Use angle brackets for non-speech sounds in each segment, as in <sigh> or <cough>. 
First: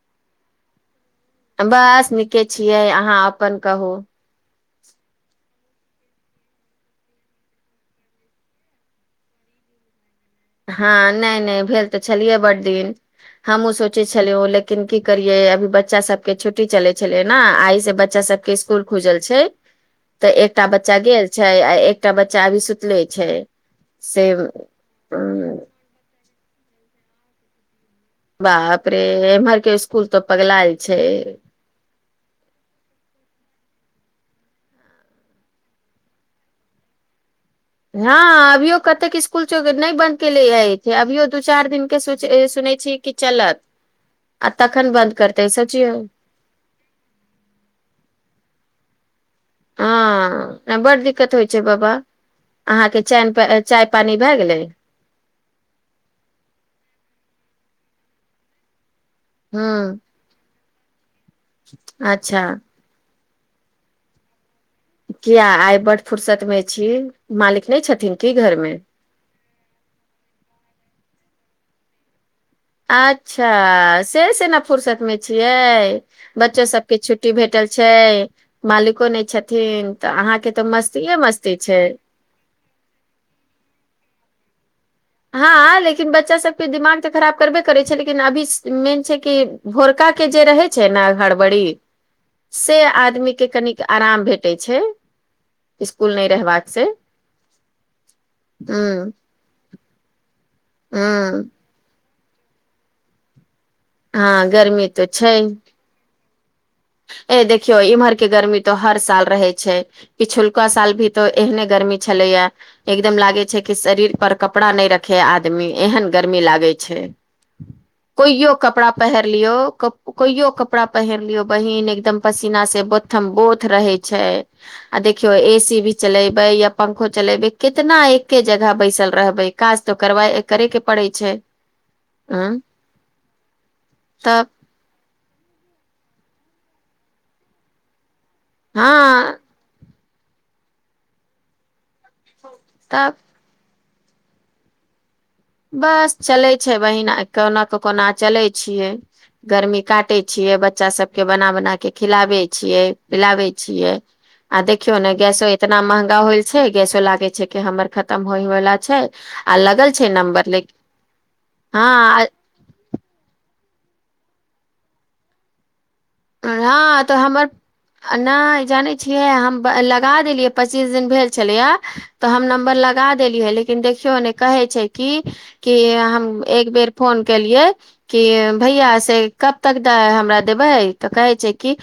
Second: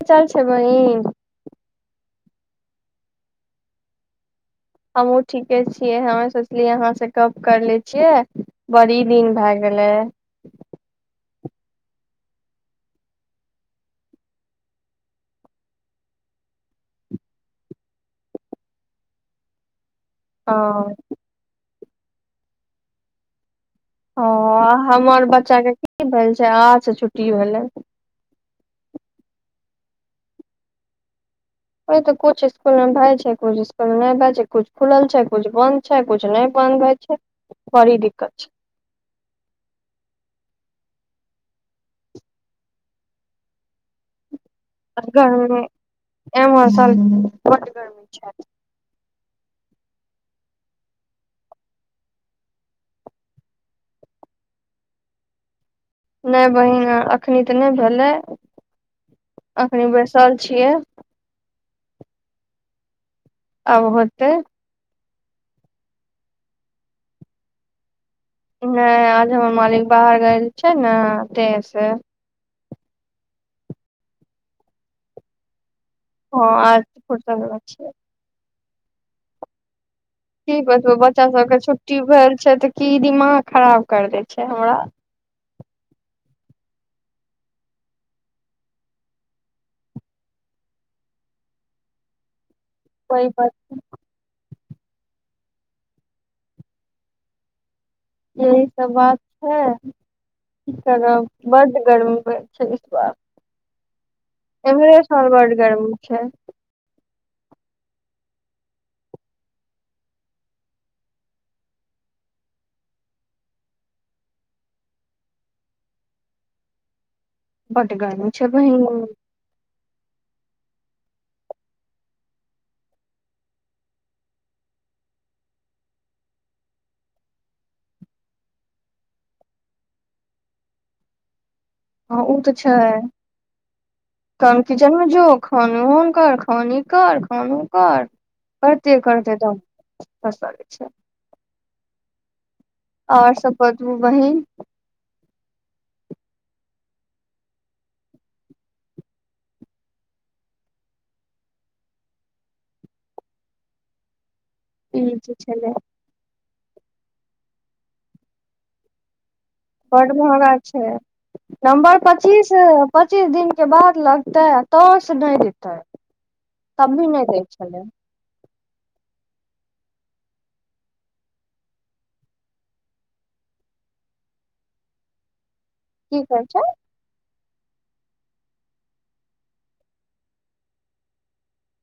क चल छै बहिन के छियै अहाँ अपन कहू हमहूँ ठीके छियै हमे सोचलियै अहाँ सेकप कर ले छियै बड़ी दिन भए गेलै हँ नहि नहि भेल तऽ छलियै बड़ दिन हमहूँ सोचै छलियहु लेकिन की करियै अभी बच्चा सभके छुट्टी चलै छलै ने आ एहिसँ बच्चा सभके इसकुल खुजल छै तऽ हँ एकटा बच्चा गेल छै आ एक एकटा बच्चा अभी सुतले छै से तर बच्चा की भेल अचा अच्छा छुट्टियो भेलै बाह अपरे एमर के स्कूल तऽ पगला छै ओहि तऽ कु इसकुलमे भए छै कु इसकुलमे नहि भए छै कुछ खुलल छै कु बंन्द छै कुछु नहि बंन्द भए छै बड़ी दिक्कत छै हँ अभियो कतेक स्कुल नहि बनत के ले अछि अभियो दू चार दिन के सुनै छी कि चलत आ तखन बंद करतै गरमी सोचियौ एमे स ब गरमी छै हँ बड्ड दिक्कत होइ छै बाबा अहाँके च चाय पानि भए गेलै नहि बहीन एखन तऽ नहि भेलै अखनी हूं बैसल छियै अच्छा आबतऽ किया आइ बड फुरसत मे छी मालिक नहि छथिन की घर मे नहि आज हमर मालिक बाहर गेल छै ने तेश से अच्छा से सेना फुरर्सत मे छियै हँ बच्चो आज सबके फुरसत छुट्टी मे भेटल छै छियै मालिको नहि छथिन तऽ अहाँके की तऽ बतबै मस्तीए बच्चा मस्ती सबके छै छुट्टी भेल छै तऽ की दिमाग खराब कर दे छै छै हमरा हँ लेकिन बच्चा सभके दिमाग तऽ खराब करबे करै छै लेकिन अभी मेन छै कि भोरकाके जे रहै छै ने हड़बड़ी से कोइ आदमी के बात कनिक आराम भेट इसकुल नहि रहबाक से यह सब ह बात छै क करब ह बड गर्म छस ब हँ गर्मी एमे तो छै सल वर्ड गरम छै ए देखियौ इम्हर के गर्मी तो हर साल रहै छै पिछुलका साल भी तो एहने गर्मी छलैया एकदम लागे छै कि शरीर पर कपड़ा नहि रखे आदमी एहन गर्मी लागे छै बड गर्मी छै कोइयो कपड़ा बहिन पहिर लियौ कोइो कप कपड़ा पहनलियऔ बहिन एकदम पसीना से बोथम बोथ रहे छै आ देखियो ए सी भी चलेबे या पंखो चलेबे कितना एके जगह बैसल रहबे काज तो करा करे के पड़े छै हँ ओ ह तऽ तब छै किचन मे जो खान हों कार खन कर खान ह कर करते करते हँ त ागत छै तब आओर सबप तू बहीन बस चलै छै बहहिन कोना कऽ कोना चलै छियै गर्मी काटै छियै बच्चा सभके बना बना कऽ खिलाबै छियै पिलाबै छियै आ देखियौ ई ने जे गैसो छलै इतना महंगा होइ ैसो लागे छै हमर खतम होय वला छै आ लगल छै ब् नम्बर महगा लेकिन छै नम्बर हँ पच्चीस पच्चीस दिन के बाद लगता है तौर से नहि दता है हँ तऽ हमर नहि जानै छियै हम लगा देलियै पच्चीस दिन भेल छलै हा तऽ हम नम्बर लगा देलियै लेकिन देखियौ ने कहै छै कि क की हम कहै छै एक बेर फोन केलिये कि भैया से कब तक हमरा देबै तऽ कहै छै कि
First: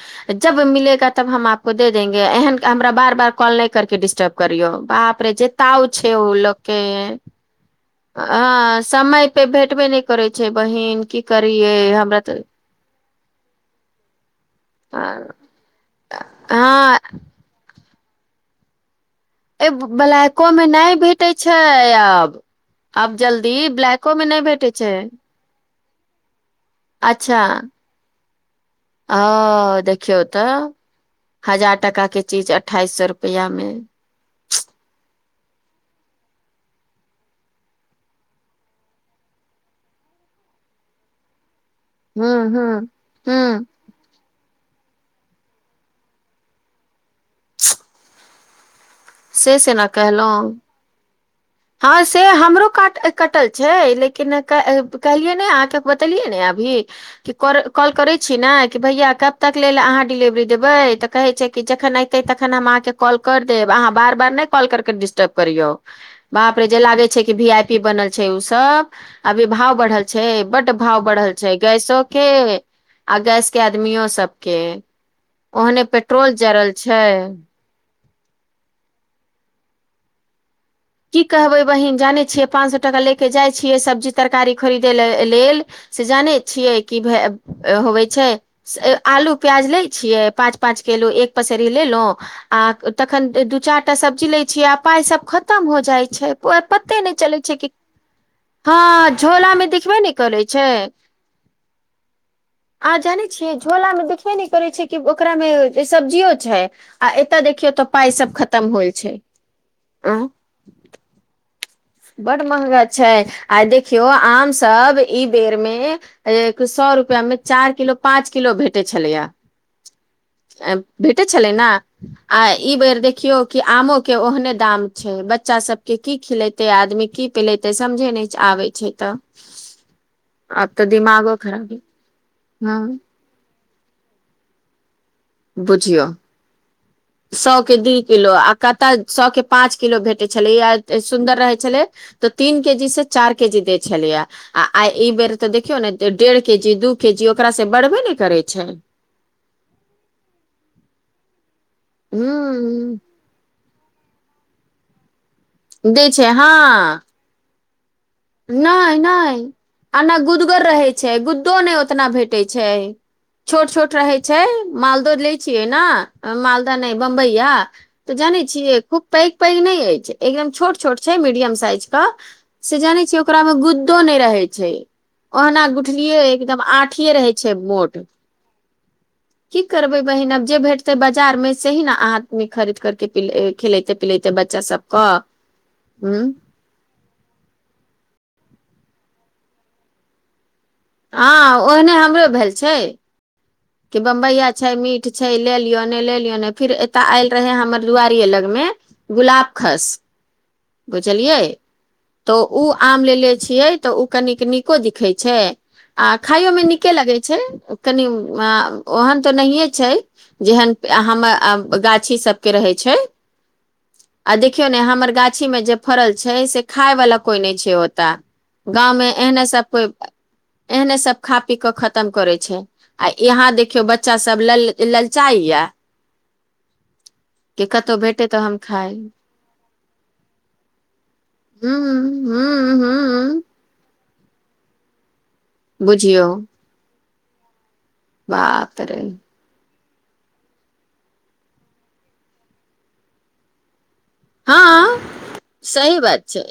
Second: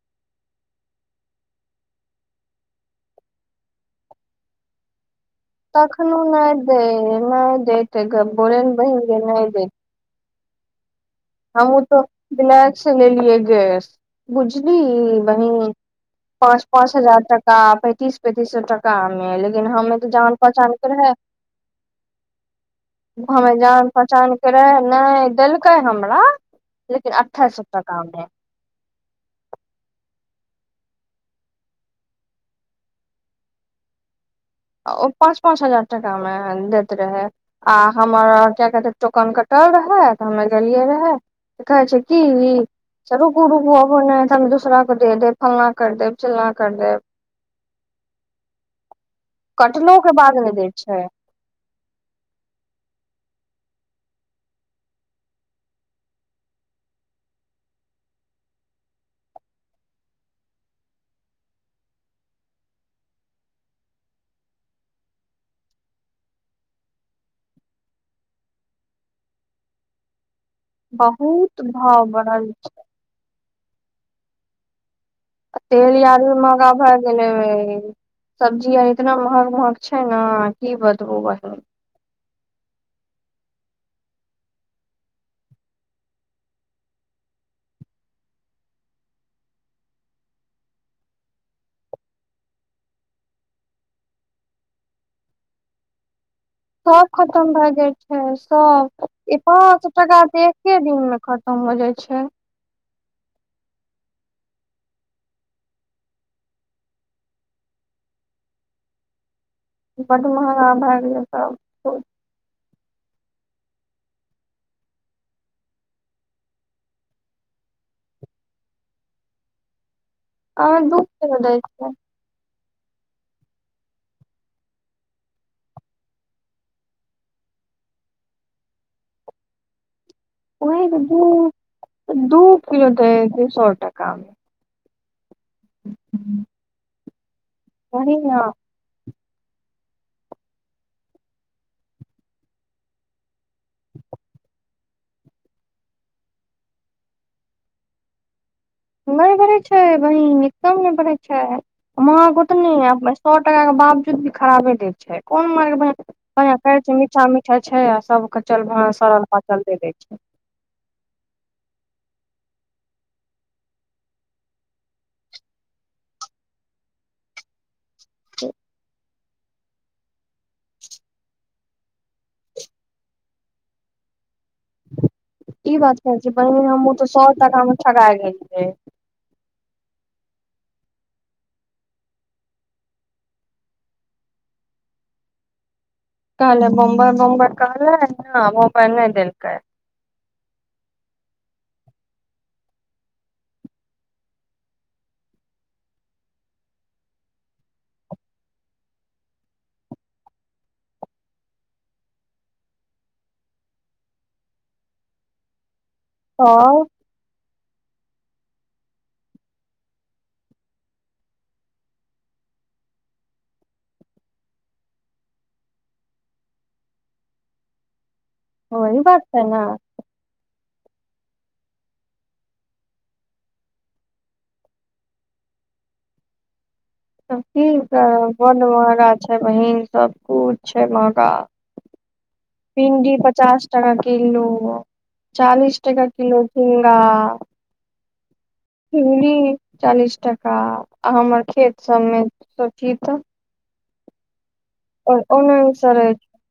जब मिलेगा तब हम आपको दे देंगे एहन हमरा बार बार कॉल नहि करके डिस्टर्ब करियौ बाप अपे जे ताव छै तखनो ओ नहि दे लोकके नहि देते बोले ने ह बहिन समय पे भेटबे नहि को करै छै बहिन की हमू करियै त हमरा तऽ बििल ल द गस बुझली वही पाँच पाँच हँ हजार तका पैंतीस पति सए टा ए ब्लैकोमे नहि भेटैत छै आब आब हमे जल्दी ब्लैकोमे नहि भेटैत छै क हम लेकिन अठ्ठाइ सप्त काममे ह देखियौ तऽ हजार टाकाे चीज अठाइस सए रुपैआमे ओ पाँच पाँच हजार टाकामे दैत रहै आ हमर कए कहतै टोकन कटल रहै तऽ हमे गेलियै रहए देख कहै छै की हूं ई हूं सरू हूं गू रू भ अप ने दूसरा को दे देब फलना कर देब चिलना कर देब से से न कटलोके कहलहुँ बादमे दट छै हँ से हमरो कट कटल छै लेकिन कहलियै नहि अहाँकेँ बतेलियै ने अभी कि कॉल करैत छी ने कि भैया कब तक लै लेल अहाँ डिलेवरी देबै तऽ कहैत छै कि जखन अयतै तखन हम अहाँकेँ कॉल करि देब अहाँ बार बार नहि कॉल कर कऽ डिस्टर्ब करियौ बाप रे जे लागे छै कि भी आई पी बनल छै सब अभी भाव बढ़ल छै बट भाव बढ़ल छै बहुत गैसो भाव के बढ़ल आ गैस आदमियो सबके ओहने तेल आार भी पेट्रोल महगा जड़ल भए छै गेलै सब्जी आर इतना महग महग छै ने की कहबै बहिन जानै छियै पांच सए टका ले के जाय छियै सब्जी तरकारी खरीदे ल लेल से जाने छियै कि भ होवे छै आलू प्याज ले छियै पांच पांच केलो एक पसेरी लेलो आ तखन दू चार टा सब्जी ले छियै आ पााय सब ख खतम हो जाइ छै सभ खतम छै भए कि जाइ छै सभ हँ ई झोला मे पाँच सए देखबे नहि टाका करै तऽ छै एक्े दिनमे खतम हो जाइ छै े नहि करे छै कि ओकरा मे सब्जियो छै आ एतय देखियौ तऽ पााय सब खतम होल छै पठ मह हँ भागिय त बड़ महंगा छै आ देखियौ आम सब ई बेर मे सए रुपआ मे चार किलो पाँच किलो भेटै छलैया अ अहाँ दू भेटे किलो छलै दै ने छियै आइ ई बेर देखियो कि आमो के ओहने दाम छै बच्चा सब के की खिलेत ते आदमी की पिलेते समझे नहि आबै छै तऽ आब तऽ ओहू दिमागो खराब दूप हँ किलोतै सए कमे बुझौ सए के दी वही किलो न आ कत सए के पांच किलो भेटे छले सुन्दर रहे छले तऽ तीन के जी से चारि के जी देय छलियया आ आइ ई बेर तऽ देखियौ ने डेढ़ के जी दू के जी ओकरा से बढ़बे ने करे छै पड़ै छै वी निकम नहि पड़ै छै मह क त हूं ने सए टा बापजूद भी खराबे द छथि कोन मार ब दै हँ छै मीठा मिठाइ अच्छा नहि न छै आना गुदगर रहे छै गुद्दो नहि कितना भेटै छै छोट छोट रहै छै मालद लै छियै ने मालदाह नहि बम्बइया तऽ जानै छिय खूब पैघ पैघ नहि अछि एकदम छोट छोट छै मीडियम साइज तऽ से जानै ओकरा मे गुद्दो नहि रहै छै ओहना ई बात कहै गुठलियै छै एकदम बहिन हमहूँ तऽ आंठिए सौ रहै छै टका मे मोट की ठगा गेलियै की करबै बहिन आब जे भेटतै बाजारमे सेी ने अहाँ खरीद करके खिलते पिलैते बच्चा सबके ह <unintelligible> नहि मोबाईल नहि देलकै हँ ओहने हमरो भेल छै कि बम्बइया छै मीठ छै ले लियौ नहि ले लियौ नहि फेर एतय आयल रहै हमर दुआरिए लगमे गुलाबखस बुझलियै तऽ ओ आम लेलेे छियै तऽ ओ कनिक नीको दिखै छै आ खाइयोमे तब नीके लगै छै कनि ओहन तऽ नहिए छै जेहन हमर ऐं गाछी सबके रहे छै आ देखियौ ने हमर गाछी मे जे फड़ल छै से खाइ वला कोई नहि छै ओतऽ वही गाँवमे बात एहन छै सभ न कोइ एहने सब खा पी कऽ खतम करै छै आ एहाँ देखियौ बच्चा सब लल- ललचाइ या तब की करब बन खाइ बहरा छै बहीन सब कुछ छै हूं हूं भिंडी हूं पचास टका हेलो चालीस टका बुझियौ किलो घीउरा <unintelligible> बाप रे चालीस टाका आ हमर खेतसभमे सोचीह तऽ हाँ ओने सही सड़ै बात छै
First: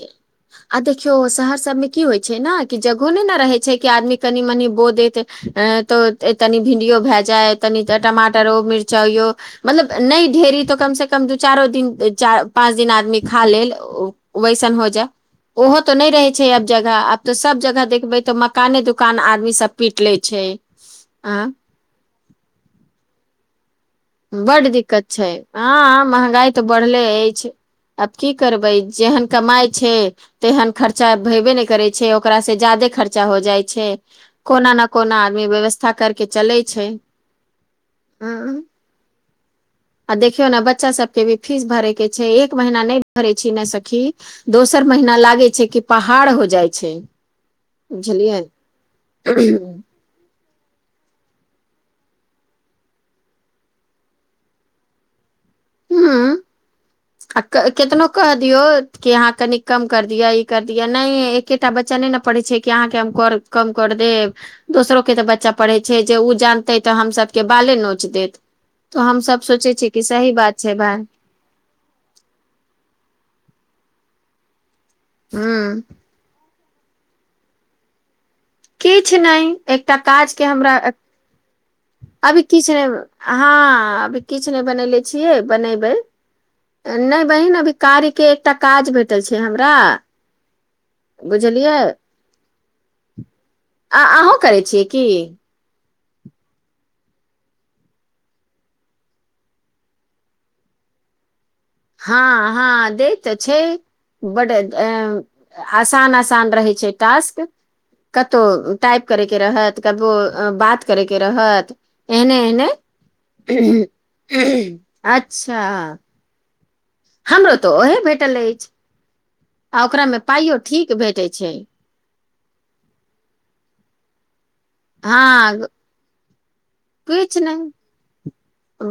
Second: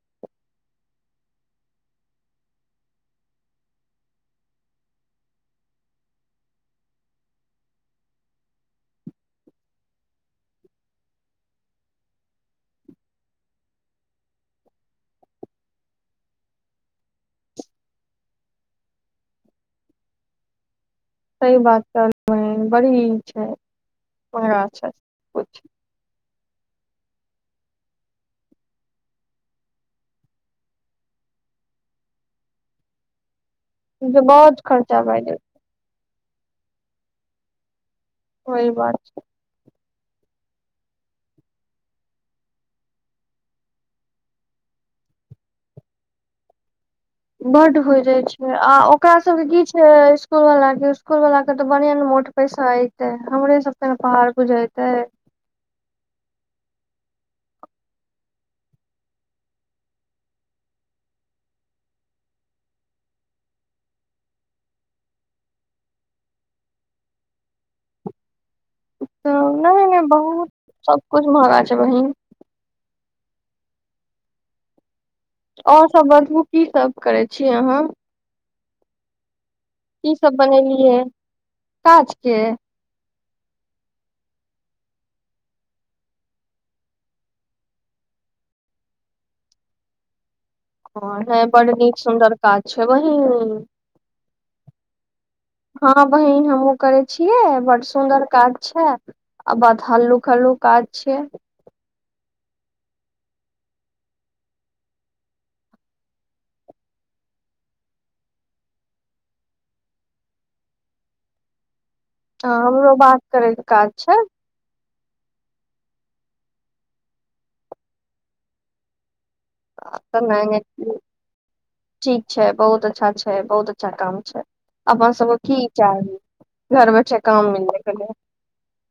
आ देख- देखियौ शहर सभमे की होइ छै न की जगहो नहि नै ने रहै छै की आदमी कनि मनि बोइ देत तऽ तनि भिंडीयो भए जाइत तनि टमाटरो मिरचाइयो मतलब नहि ढेरी तऽ कमसँ कम दू चारो दिन चार - -पाँंच दिन आदमी खा लेल वैसन हो जाइ ओहो तो नहि रहे छै आब जगह आब तऽ सब जगह देखबै तऽ मकाने दुकान आदमी सब पीट लै छै आँ सही बात कहलूँ हें बड़ी ई छै महंगा बड्ड दिक्कत छै कुछ अं हँ महँंगाई तऽ बढ़ले अछि आब की करबै जेहन कमाई छै तेहन खर्चा भेबे नहि करै छै ओकरा से ज्यादे खर्चा हो जाइ छै जे छै बहुत कोना न खर्चा भए कोना जाइ आदमी व्यवस्था कर के चलै छै हूं, उहि बात छै आ देखियौ न बच्चा सबके भी फीस भरै के छै एक महिना नहि भरै छी न सखी दोसर महीना लागे छै की पहाड़ हो जाइ छै बड्ड होइ जाइ बुझलियै छै आ ओकरा सबके की छै इस्कूल वला के इस्कुल वला तऽ बढ़िआं ने मोट पैसा ऐते हमरे सबके ने पहाड़ गुझेते ह्म आ केतनो क दियौ कि अहाँ कनि कम करि दिअ ई कर दिअ नहि एकेटा बच्चा नहि ने पढ़ै छै कि अहाँके हम कर कम कर देब दोसरोके तऽ बच्चा पढ़ै छै जे ओ जानतै तऽ हमसभके बाले नोच देत तऽ हम सब सोचे नहि छियै नहि कि सही बहुत बात छै भाय सबकुछ महगा छै बहिन हूँ आओर सब बतबु की सब करै छी अहाँ किछ नहि एकटा की काज सब के हमरा बनेलियै काज के अभी किछ नहि हँ अभी किछु नहि बननेे छियै बनेबै नहि बहिन अभी कार्यके एकटा काज भेटल छै हमरा ह ह बड़ बुझलियै नीक सुन्दर काज छै बहि आ अहूँ करै छियै की हँ बहन हमहुँ करे छियै बड सुन्दर काज छै आ बाद हल्लूक हल्लूक काज छियै हँ हँ दे तऽ छै बड आसान आसान रहै छै टास्क कतहु टाइप करे के रहत कतो बात करे के रहत एहने हँ एहने हमरो बात करैके काज छै अच्छा हमरो तऽ ओहे भेटल अछि आ तऽ ओकरामे नहि पाइयो नहि ठीक भेटैत छै ठीक छै बहुत अच्छा छै बहुत अच्छा काम छै अपनना सब की हँ इ् चाहबी घर बच्चे किछु काम मिल नहि जा क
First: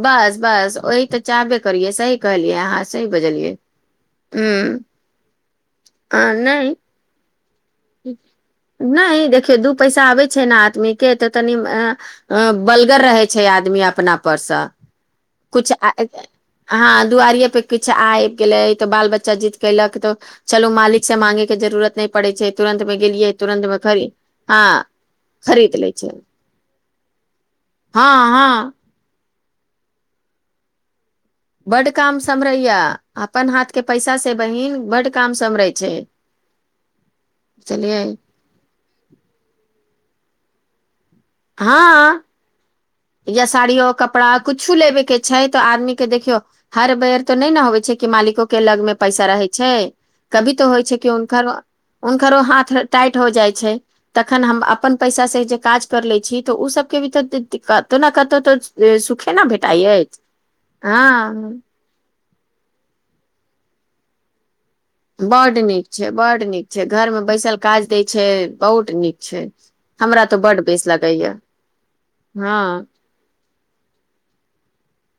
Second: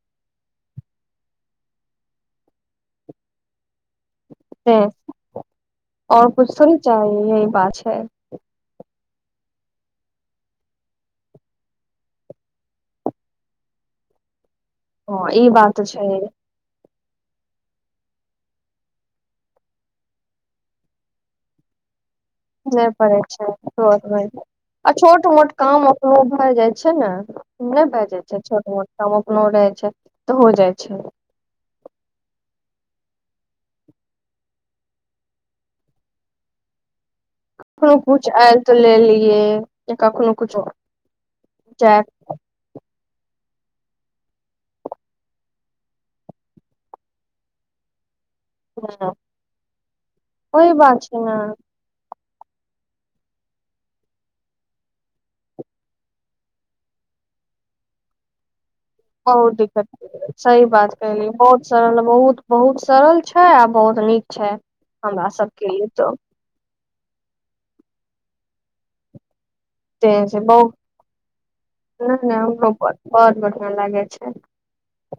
बस बस ओह तऽ चाहबे करियै सी कहलियै अहाँ सही बजलियै हूँ आ आओर कछ नहि तनी चाही य नहि देखियौ दू पैसा आबे छै ने आदमी के तऽ तनी बलगर रहे छै आदमी अपना परसँ हँ ई कछ बात तऽ छै हँ दुआरि पे किछु आब गेले तो बाल बच्चा जीत कलक तो चलू मालिक से मांगे के जरूुरत न पड़े नहि पड़ै छै हँ आ छोट मोट खरीद काम लै छै अपनो भए जाइत छै ने नहि भए हँ जाइत छै हँ छोट मोट काम रहै छै तऽ हो जाइ छै बड्ड काम समहरैया अपन हाथ के पैसा से बहिन बडड काम सम्हरै छै को बुझलियै कुछ आयल तऽ ले लियए कख न कु चु हँ या साड़ियो कपड़ा कुछो लेबे के छै तऽ आदमी के देखियौ हर बेर तो नहि ने होे छै कि मालिक के लग मे पैसा रहै छै कभी तो ओहि होइ छै बात कि ने हनकर उ खरो हाथ टाइट हो जाइ छै तखन हम अपन पैसा से जे काज कर ले छी तऽ ओ सब के भी तऽ दिक्कत तऽ नहि कतऽ तऽ बहुत दिक्कत अछि सही बात कहली हँ बहुत स बहुत बहुत सरल छै आ बहुत नीक छै हमरा बड सबके लिए नीक छै तऽ बड नीक छै घर में बैसल काज दय छै बहुत नीक छै से हमरा तऽ छै बड बहु बेस लगैया नहि नहि हँ हम ब लागे छै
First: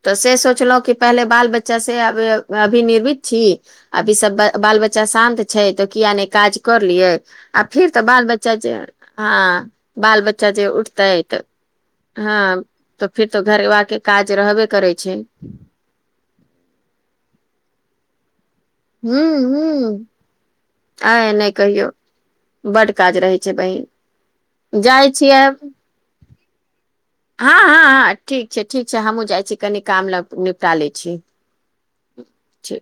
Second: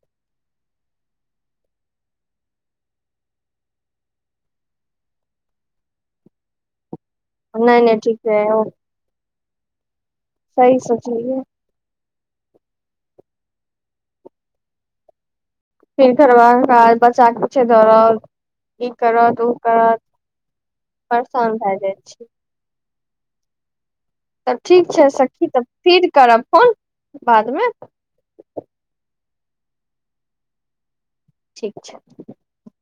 तऽ से सोचलहुँ कि पहिले बाल बच्चा से अभनिर्भित छी अभीसभ बाल बच्चा शान्त छै तऽ किया नहि काज कर लियै आ नहि फिर नहि तऽ ठीक बाल छै बच्चा जे हँ बाल बच्चा जे सही उठता हत सोचलियै हँ तऽ फिर तो घरबाे काज रहबे करै छै फर करबबाक काज ब चाक पीछे धरब ई करत ओ करत आ नहि परेशान भए कहियौ जाइ छी बड काज रहै छै तऽ बहिन ठीक छै जाइ छिय सखी तऽ फिर करब फोन ह बादमे ह ह ठीक छै ठ छै काम जाइ छी कनि काम ल निपटा ले छी ठीक छै छै